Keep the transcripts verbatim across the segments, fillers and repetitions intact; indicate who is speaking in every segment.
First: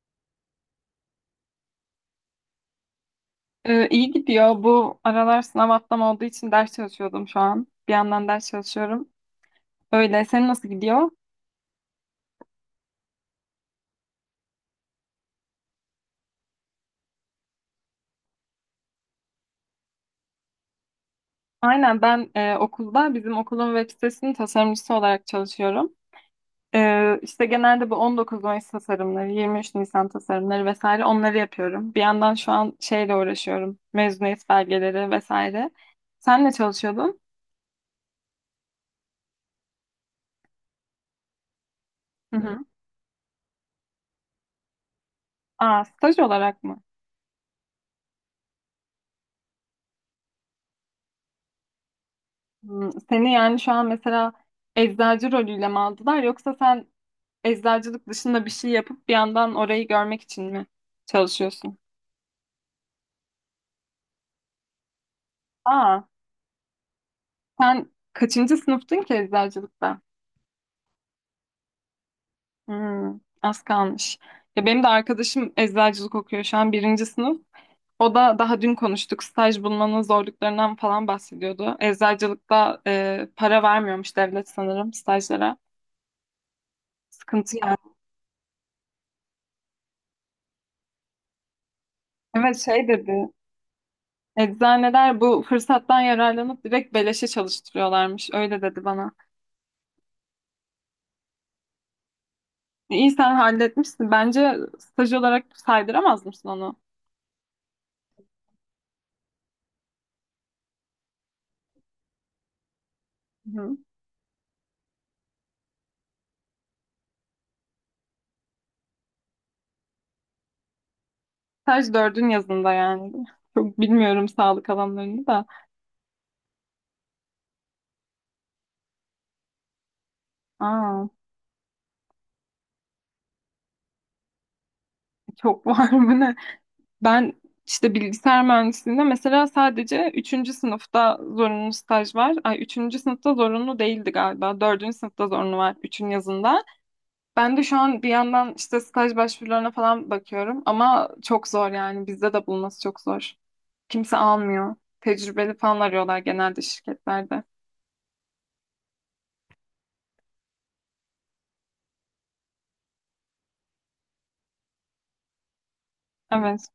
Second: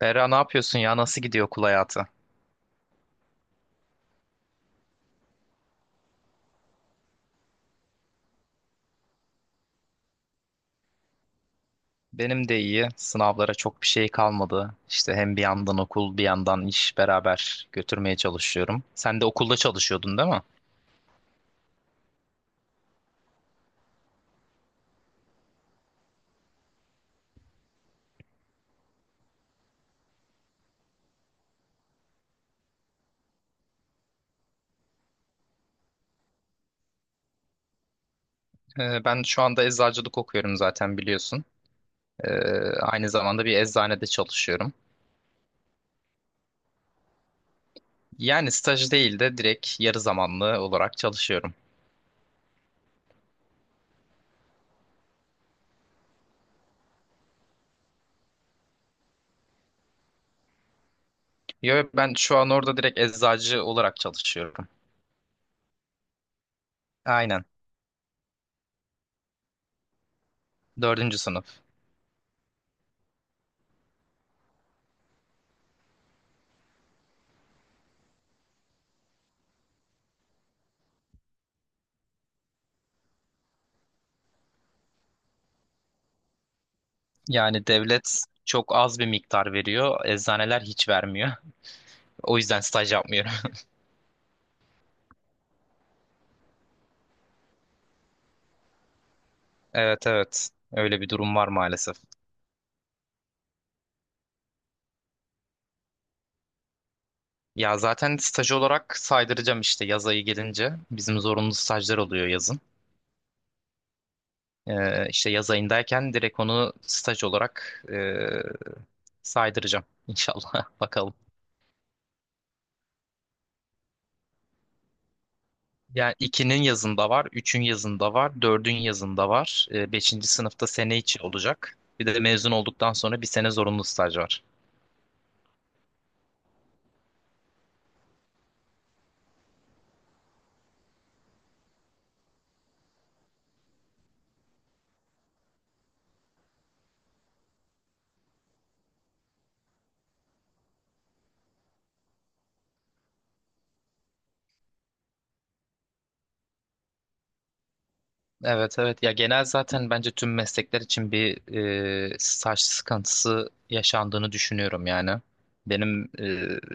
Speaker 1: Berra ne yapıyorsun ya? Nasıl gidiyor okul hayatı?
Speaker 2: Ee, iyi gidiyor. Bu aralar sınav haftam olduğu için ders çalışıyordum şu an. Bir yandan ders çalışıyorum. Öyle. Senin nasıl gidiyor?
Speaker 1: Benim de iyi. Sınavlara çok bir şey kalmadı. İşte hem bir yandan okul, bir yandan iş beraber götürmeye çalışıyorum. Sen de okulda çalışıyordun değil mi?
Speaker 2: Aynen ben e, okulda bizim okulun web sitesinin tasarımcısı olarak çalışıyorum. Ee, işte genelde bu on dokuz Mayıs tasarımları, yirmi üç Nisan tasarımları vesaire onları yapıyorum. Bir yandan şu an şeyle uğraşıyorum. Mezuniyet belgeleri vesaire. Sen ne çalışıyordun?
Speaker 1: Ee, ben şu anda eczacılık okuyorum zaten biliyorsun. Ee,
Speaker 2: Hı hı.
Speaker 1: Aynı zamanda bir eczanede çalışıyorum.
Speaker 2: Aa, staj olarak mı?
Speaker 1: Yani staj değil de direkt yarı zamanlı olarak çalışıyorum.
Speaker 2: Hmm, seni yani şu an mesela eczacı rolüyle mi aldılar yoksa sen eczacılık dışında bir şey yapıp bir yandan orayı görmek için mi çalışıyorsun?
Speaker 1: Yo, ben şu an orada direkt eczacı olarak çalışıyorum.
Speaker 2: Aa,
Speaker 1: Aynen.
Speaker 2: sen kaçıncı sınıftın ki eczacılıkta?
Speaker 1: Dördüncü sınıf.
Speaker 2: Hmm, az kalmış. Ya benim de arkadaşım eczacılık okuyor şu an birinci sınıf. O da daha dün konuştuk staj bulmanın zorluklarından falan bahsediyordu. Eczacılıkta e, para vermiyormuş devlet sanırım stajlara. Sıkıntı
Speaker 1: Yani
Speaker 2: yani.
Speaker 1: devlet çok az bir miktar veriyor. Eczaneler hiç vermiyor. O
Speaker 2: Evet
Speaker 1: yüzden
Speaker 2: şey
Speaker 1: staj
Speaker 2: dedi.
Speaker 1: yapmıyorum.
Speaker 2: Eczaneler bu fırsattan yararlanıp direkt beleşe çalıştırıyorlarmış. Öyle dedi bana.
Speaker 1: Evet evet. Öyle bir durum var maalesef.
Speaker 2: İyi sen halletmişsin. Bence staj olarak saydıramaz mısın onu?
Speaker 1: Ya zaten staj olarak saydıracağım işte yaz ayı gelince. Bizim zorunlu stajlar oluyor yazın.
Speaker 2: Hı.
Speaker 1: Ee, işte yaz ayındayken direkt onu staj olarak ee, saydıracağım inşallah. Bakalım.
Speaker 2: Staj dördün yazında yani. Çok bilmiyorum sağlık alanlarını da.
Speaker 1: Yani ikinin yazında var, üçün yazında var, dördün yazında var. Ee, beşinci sınıfta sene
Speaker 2: Aa,
Speaker 1: içi olacak. Bir de mezun olduktan sonra bir sene zorunlu staj var.
Speaker 2: çok var mı ne? Ben işte bilgisayar mühendisliğinde mesela sadece üçüncü sınıfta zorunlu staj var. Ay üçüncü sınıfta zorunlu değildi galiba. Dördüncü sınıfta zorunlu var üçün yazında. Ben de şu an bir yandan işte staj başvurularına falan bakıyorum ama çok zor yani bizde de bulması çok zor. Kimse almıyor. Tecrübeli falan arıyorlar genelde şirketlerde.
Speaker 1: Evet evet, ya genel zaten bence tüm meslekler için bir e, staj sıkıntısı yaşandığını düşünüyorum yani. Benim e,
Speaker 2: Evet.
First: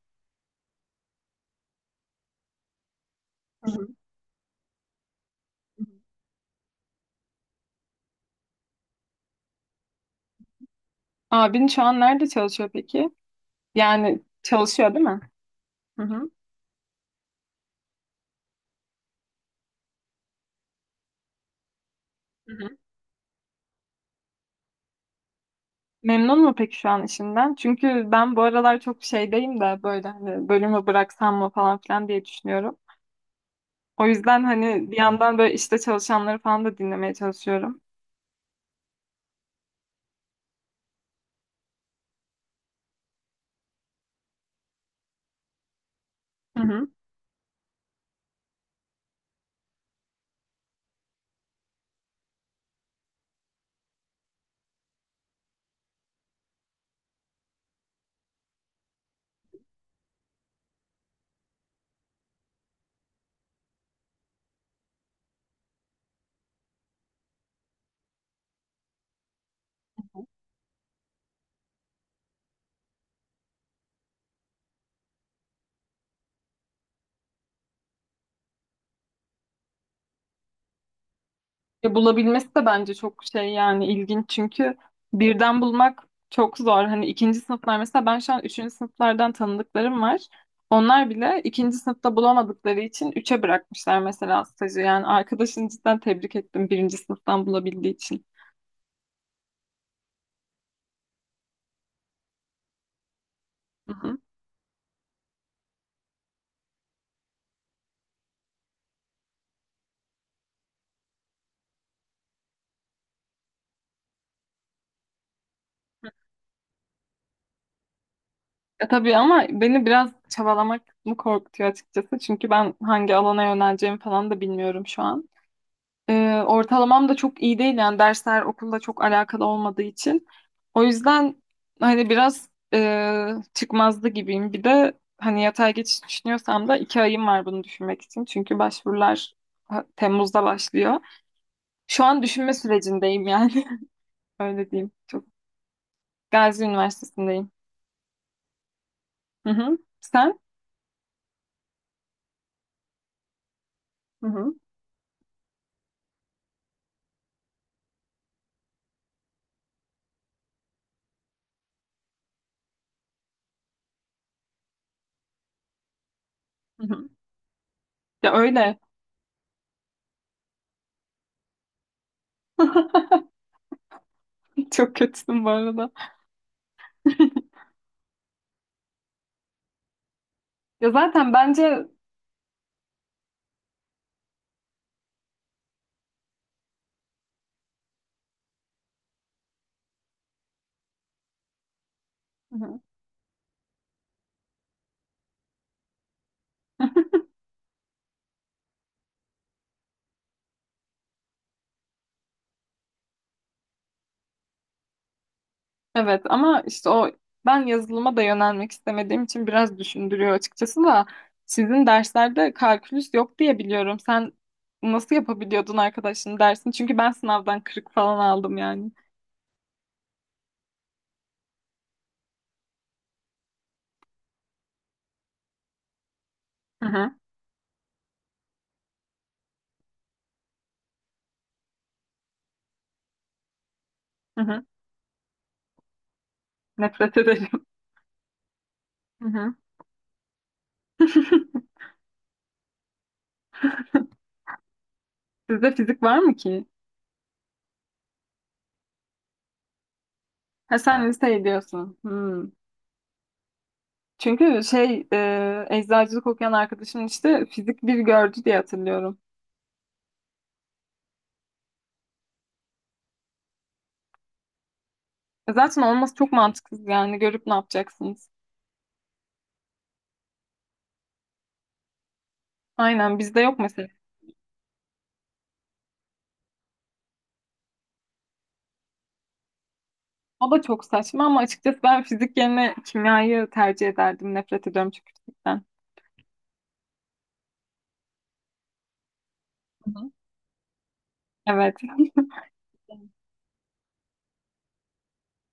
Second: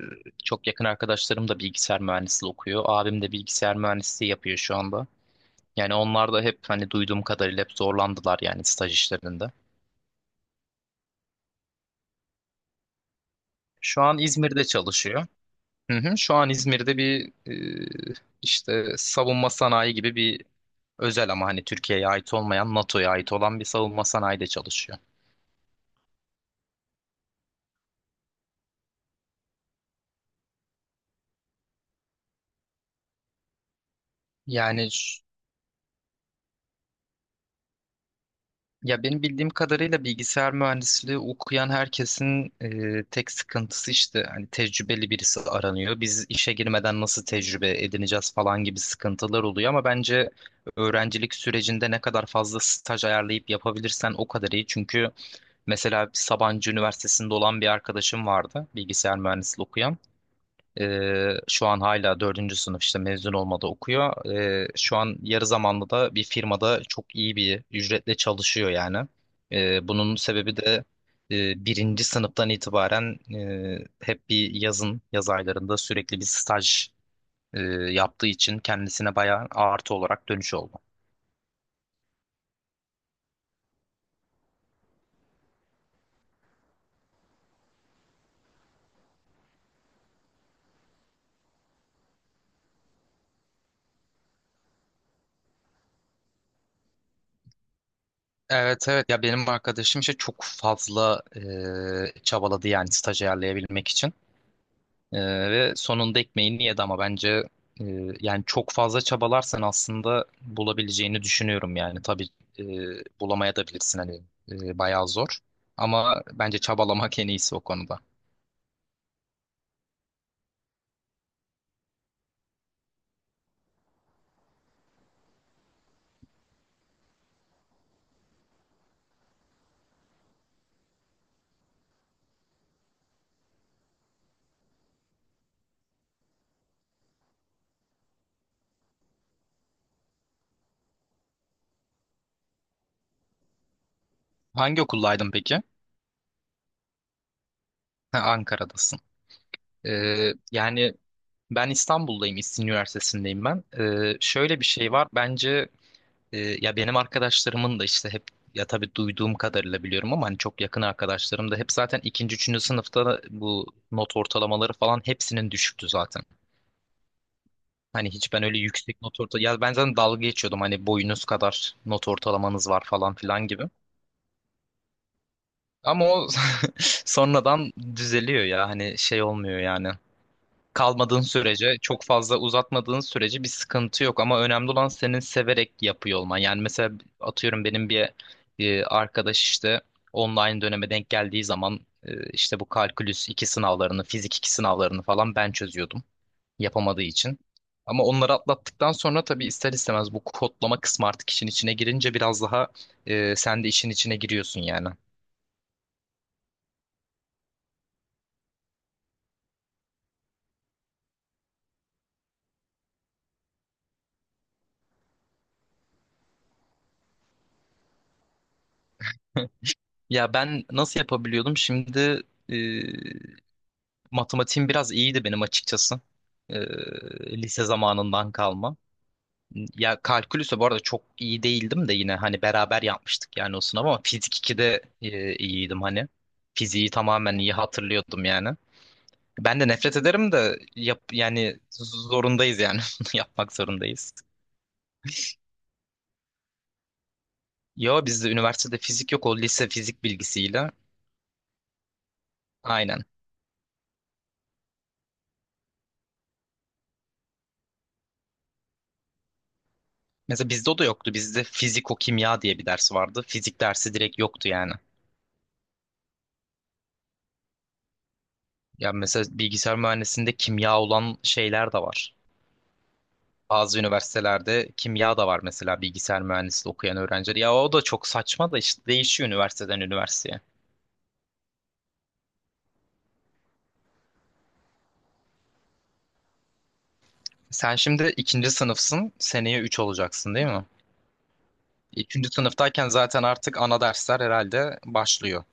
Speaker 1: çok yakın arkadaşlarım da bilgisayar mühendisliği okuyor. Abim de
Speaker 2: Hı
Speaker 1: bilgisayar
Speaker 2: hı.
Speaker 1: mühendisliği yapıyor şu anda. Yani onlar da hep hani duyduğum kadarıyla hep zorlandılar yani staj işlerinde.
Speaker 2: Abin şu an nerede çalışıyor peki?
Speaker 1: Şu an
Speaker 2: Yani
Speaker 1: İzmir'de
Speaker 2: çalışıyor değil mi?
Speaker 1: çalışıyor. Hı
Speaker 2: Hı
Speaker 1: hı,
Speaker 2: hı.
Speaker 1: şu an İzmir'de bir e, işte savunma sanayi gibi bir özel ama hani Türkiye'ye ait
Speaker 2: Hı
Speaker 1: olmayan
Speaker 2: hı.
Speaker 1: NATO'ya ait olan bir savunma sanayide çalışıyor.
Speaker 2: Memnun mu peki şu an işinden? Çünkü ben bu aralar çok şeydeyim de böyle hani bölümü bıraksam mı falan filan diye düşünüyorum. O yüzden
Speaker 1: Yani
Speaker 2: hani bir yandan böyle işte çalışanları falan da dinlemeye çalışıyorum.
Speaker 1: ya benim bildiğim kadarıyla bilgisayar mühendisliği okuyan herkesin e, tek sıkıntısı işte hani tecrübeli birisi aranıyor. Biz işe girmeden nasıl tecrübe edineceğiz falan gibi sıkıntılar oluyor ama bence öğrencilik sürecinde ne kadar fazla staj ayarlayıp yapabilirsen o kadar iyi. Çünkü mesela Sabancı Üniversitesi'nde olan bir arkadaşım vardı bilgisayar mühendisliği okuyan. Ee, şu an hala dördüncü sınıf işte mezun olmadı okuyor. Ee, şu an yarı zamanlı da bir firmada çok iyi bir ücretle çalışıyor yani. Ee, bunun sebebi de e, birinci sınıftan itibaren e, hep bir yazın, yaz aylarında sürekli bir staj e, yaptığı için kendisine bayağı artı olarak dönüş oldu.
Speaker 2: Ya bulabilmesi de bence çok şey yani ilginç çünkü birden bulmak çok zor. Hani ikinci sınıflar mesela ben şu an üçüncü sınıflardan tanıdıklarım var. Onlar bile ikinci sınıfta bulamadıkları için üçe bırakmışlar mesela stajı. Yani arkadaşını cidden tebrik ettim birinci sınıftan bulabildiği için.
Speaker 1: Evet evet, ya benim arkadaşım işte çok fazla e, çabaladı yani staj ayarlayabilmek
Speaker 2: Hı
Speaker 1: için.
Speaker 2: hı.
Speaker 1: Ee, ve sonunda ekmeğini yedi ama bence e, yani çok fazla çabalarsan aslında bulabileceğini düşünüyorum yani. Tabii e, bulamaya da bilirsin hani e, bayağı zor. Ama bence çabalamak en iyisi o konuda.
Speaker 2: E tabii ama beni biraz çabalamak mı korkutuyor açıkçası. Çünkü ben hangi alana yöneleceğimi falan da bilmiyorum şu an. Ee, ortalamam da çok iyi değil yani dersler okulla çok alakalı olmadığı için. O yüzden hani biraz e, çıkmazdı gibiyim. Bir de hani yatay geçiş düşünüyorsam da iki ayım var bunu düşünmek için. Çünkü başvurular ha- Temmuz'da başlıyor. Şu an düşünme sürecindeyim yani. Öyle
Speaker 1: Hangi
Speaker 2: diyeyim. Çok
Speaker 1: okuldaydın peki?
Speaker 2: Gazi Üniversitesi'ndeyim.
Speaker 1: Ha, Ankara'dasın.
Speaker 2: Hı hı.
Speaker 1: Ee,
Speaker 2: Sen?
Speaker 1: yani ben İstanbul'dayım, İstinye Üniversitesi'ndeyim ben. Ee,
Speaker 2: Hı hı.
Speaker 1: şöyle bir şey var bence. Ee, ya benim arkadaşlarımın da işte hep ya tabii duyduğum kadarıyla biliyorum ama hani çok yakın arkadaşlarım da hep zaten ikinci, üçüncü sınıfta da bu not ortalamaları falan hepsinin düşüktü zaten.
Speaker 2: Hı hı.
Speaker 1: Hani
Speaker 2: Ya
Speaker 1: hiç ben öyle
Speaker 2: öyle.
Speaker 1: yüksek not orta, ya ben zaten dalga geçiyordum hani boyunuz kadar not ortalamanız var falan filan gibi.
Speaker 2: Çok kötüsün bu arada.
Speaker 1: Ama o sonradan düzeliyor ya, hani şey olmuyor yani.
Speaker 2: Ya
Speaker 1: Kalmadığın
Speaker 2: zaten
Speaker 1: sürece,
Speaker 2: bence.
Speaker 1: çok fazla uzatmadığın sürece bir sıkıntı yok. Ama önemli olan senin severek yapıyor olman. Yani mesela atıyorum benim bir e, arkadaş işte online döneme denk geldiği zaman e, işte bu
Speaker 2: Hı
Speaker 1: kalkülüs iki sınavlarını, fizik iki sınavlarını falan ben çözüyordum yapamadığı
Speaker 2: hı.
Speaker 1: için. Ama onları atlattıktan sonra tabii ister istemez bu kodlama kısmı artık işin içine girince biraz daha e, sen de işin içine giriyorsun yani.
Speaker 2: Evet ama işte o ben yazılıma da yönelmek istemediğim için biraz düşündürüyor açıkçası da sizin derslerde kalkülüs yok diye biliyorum. Sen nasıl yapabiliyordun arkadaşın dersini? Çünkü ben sınavdan kırık falan aldım yani.
Speaker 1: Ya ben nasıl yapabiliyordum? Şimdi e, matematiğim biraz iyiydi benim açıkçası.
Speaker 2: Hı hı,
Speaker 1: Ee, Lise zamanından kalma. Ya kalkülüse bu arada çok iyi değildim de yine hani beraber yapmıştık yani o sınavı ama fizik
Speaker 2: hı hı.
Speaker 1: ikide e, iyiydim hani. Fiziği
Speaker 2: Nefret
Speaker 1: tamamen iyi
Speaker 2: ederim.
Speaker 1: hatırlıyordum yani.
Speaker 2: Hı hı.
Speaker 1: Ben de nefret ederim de yap, yani zorundayız yani bunu yapmak zorundayız.
Speaker 2: Sizde fizik var mı ki?
Speaker 1: Yo bizde üniversitede fizik yok, o lise fizik bilgisiyle.
Speaker 2: Ha sen liseyi diyorsun. Hmm.
Speaker 1: Aynen.
Speaker 2: Çünkü şey e, eczacılık okuyan arkadaşım işte fizik bir gördü diye hatırlıyorum.
Speaker 1: Mesela bizde o da yoktu. Bizde fiziko kimya diye bir ders vardı. Fizik dersi direkt yoktu yani.
Speaker 2: E zaten olması çok mantıksız yani görüp ne yapacaksınız?
Speaker 1: Ya mesela bilgisayar mühendisliğinde kimya olan şeyler de var.
Speaker 2: Aynen bizde yok
Speaker 1: Bazı
Speaker 2: mesela.
Speaker 1: üniversitelerde kimya da var mesela bilgisayar mühendisliği okuyan öğrenciler. Ya o da çok saçma da işte değişiyor üniversiteden üniversiteye.
Speaker 2: O da çok saçma ama açıkçası ben fizik yerine kimyayı tercih ederdim. Nefret ediyorum çünkü fizikten.
Speaker 1: Sen şimdi ikinci sınıfsın, seneye üç
Speaker 2: Hı hı.
Speaker 1: olacaksın değil mi?
Speaker 2: Evet.
Speaker 1: Üçüncü sınıftayken zaten artık ana dersler herhalde başlıyor.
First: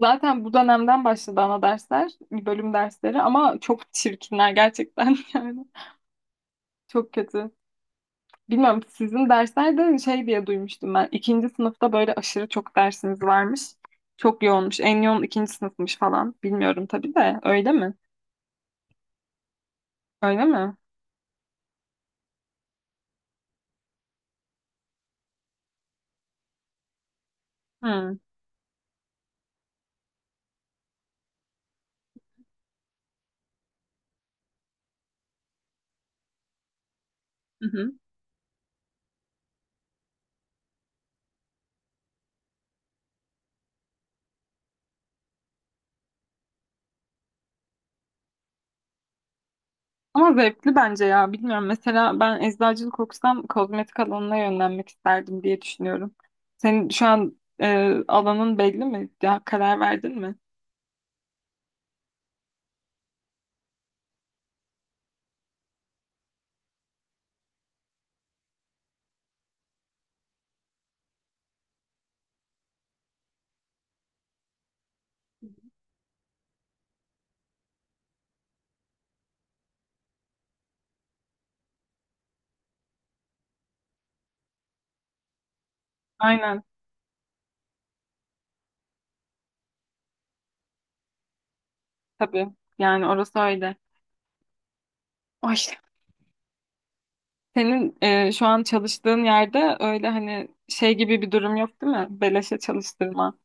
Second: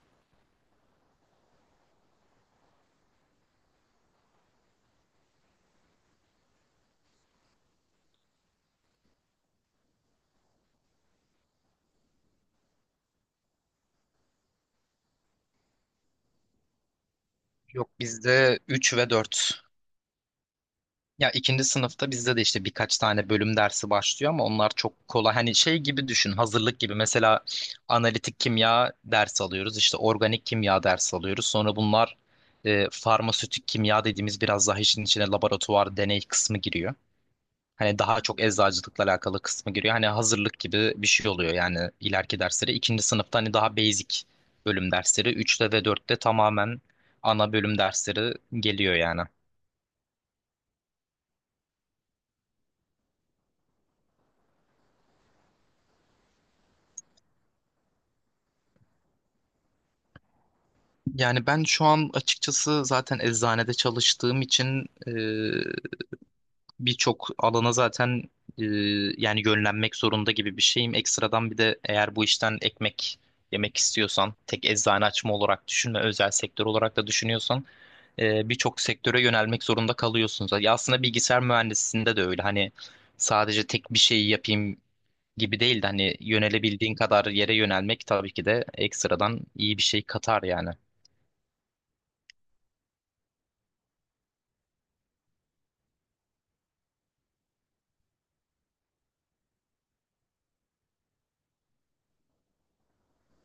Speaker 2: Zaten bu dönemden başladı ana dersler, bölüm dersleri ama çok çirkinler gerçekten yani. Çok kötü. Bilmiyorum sizin dersler de şey diye duymuştum ben. İkinci sınıfta böyle aşırı çok dersiniz varmış. Çok yoğunmuş. En yoğun ikinci sınıfmış falan. Bilmiyorum tabii de. Öyle
Speaker 1: Yok,
Speaker 2: mi?
Speaker 1: bizde üç ve dört.
Speaker 2: Öyle mi?
Speaker 1: Ya ikinci sınıfta bizde de işte birkaç tane bölüm dersi başlıyor ama onlar çok kolay. Hani şey gibi düşün, hazırlık gibi. Mesela
Speaker 2: Hı.
Speaker 1: analitik kimya dersi alıyoruz, işte organik kimya dersi alıyoruz. Sonra bunlar e, farmasötik kimya dediğimiz biraz daha işin içine laboratuvar deney kısmı giriyor.
Speaker 2: Hı hı.
Speaker 1: Hani daha çok eczacılıkla alakalı kısmı giriyor. Hani hazırlık gibi bir şey oluyor yani ileriki dersleri. İkinci sınıfta hani daha basic bölüm dersleri. Üçte ve dörtte tamamen ana bölüm dersleri geliyor yani.
Speaker 2: Ama zevkli bence ya. Bilmiyorum. Mesela ben eczacılık okusam kozmetik alanına yönlenmek isterdim diye düşünüyorum. Senin şu an e, alanın belli mi? Ya, karar verdin mi?
Speaker 1: Yani ben şu an açıkçası zaten eczanede çalıştığım için e, birçok alana zaten e, yani yönlenmek zorunda gibi bir şeyim. Ekstradan bir de eğer bu işten ekmek yemek istiyorsan, tek eczane açma olarak düşünme, özel sektör olarak da düşünüyorsan e, birçok sektöre yönelmek zorunda kalıyorsunuz. Ya aslında bilgisayar mühendisliğinde de öyle. Hani sadece tek bir şeyi yapayım gibi değil de hani
Speaker 2: Aynen.
Speaker 1: yönelebildiğin kadar yere yönelmek tabii ki de ekstradan iyi bir şey katar yani.
Speaker 2: Tabii. Yani orası öyle. Ay, senin e, şu an çalıştığın yerde öyle hani şey gibi bir durum yok değil mi? Beleşe çalıştırma.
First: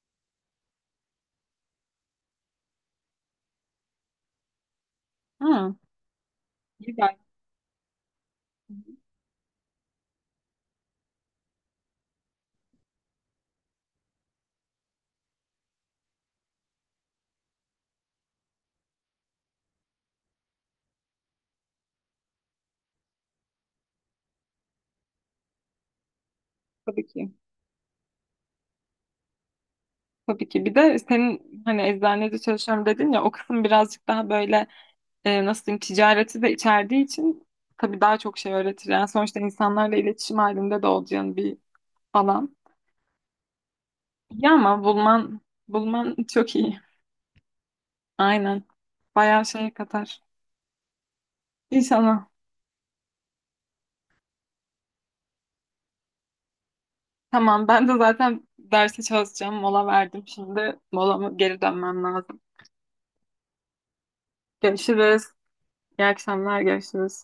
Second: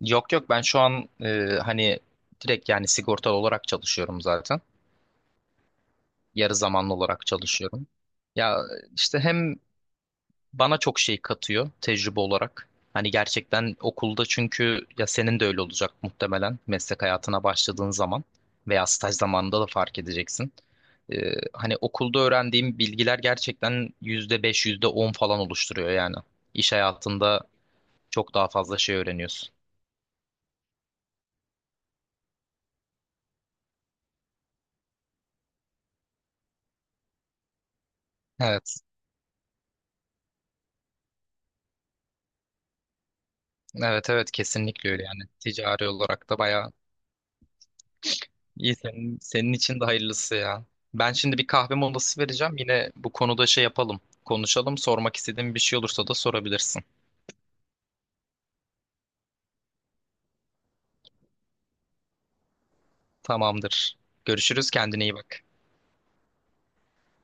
Speaker 1: Yok yok, ben şu an e, hani direkt yani sigortalı olarak çalışıyorum zaten.
Speaker 2: Hı.
Speaker 1: Yarı zamanlı
Speaker 2: Güzel.
Speaker 1: olarak çalışıyorum. Ya işte hem bana çok şey katıyor tecrübe olarak. Hani gerçekten okulda, çünkü ya senin de öyle olacak muhtemelen meslek hayatına başladığın zaman veya staj zamanında da fark edeceksin. Ee, hani okulda öğrendiğim bilgiler gerçekten yüzde beş yüzde on falan oluşturuyor yani. İş
Speaker 2: Tabii ki.
Speaker 1: hayatında çok daha fazla şey öğreniyorsun.
Speaker 2: Tabii ki. Bir de senin hani eczanede çalışıyorum dedin ya o kısım birazcık daha böyle e, nasıl diyeyim ticareti de içerdiği için tabii daha çok şey
Speaker 1: Evet.
Speaker 2: öğretir. Yani sonuçta insanlarla iletişim halinde de olacağın bir alan.
Speaker 1: Evet evet,
Speaker 2: Ya ama
Speaker 1: kesinlikle öyle yani.
Speaker 2: bulman
Speaker 1: Ticari
Speaker 2: bulman
Speaker 1: olarak da
Speaker 2: çok
Speaker 1: bayağı
Speaker 2: iyi. Aynen.
Speaker 1: İyi senin,
Speaker 2: Bayağı
Speaker 1: senin
Speaker 2: şey
Speaker 1: için de
Speaker 2: katar.
Speaker 1: hayırlısı ya. Ben şimdi bir kahve molası
Speaker 2: İnşallah.
Speaker 1: vereceğim. Yine bu konuda şey yapalım. Konuşalım. Sormak istediğin bir şey olursa da sorabilirsin.
Speaker 2: Tamam ben de zaten derse çalışacağım. Mola verdim şimdi. Molama geri dönmem lazım.
Speaker 1: Tamamdır. Görüşürüz. Kendine iyi
Speaker 2: Görüşürüz.
Speaker 1: bak.
Speaker 2: İyi akşamlar. Görüşürüz.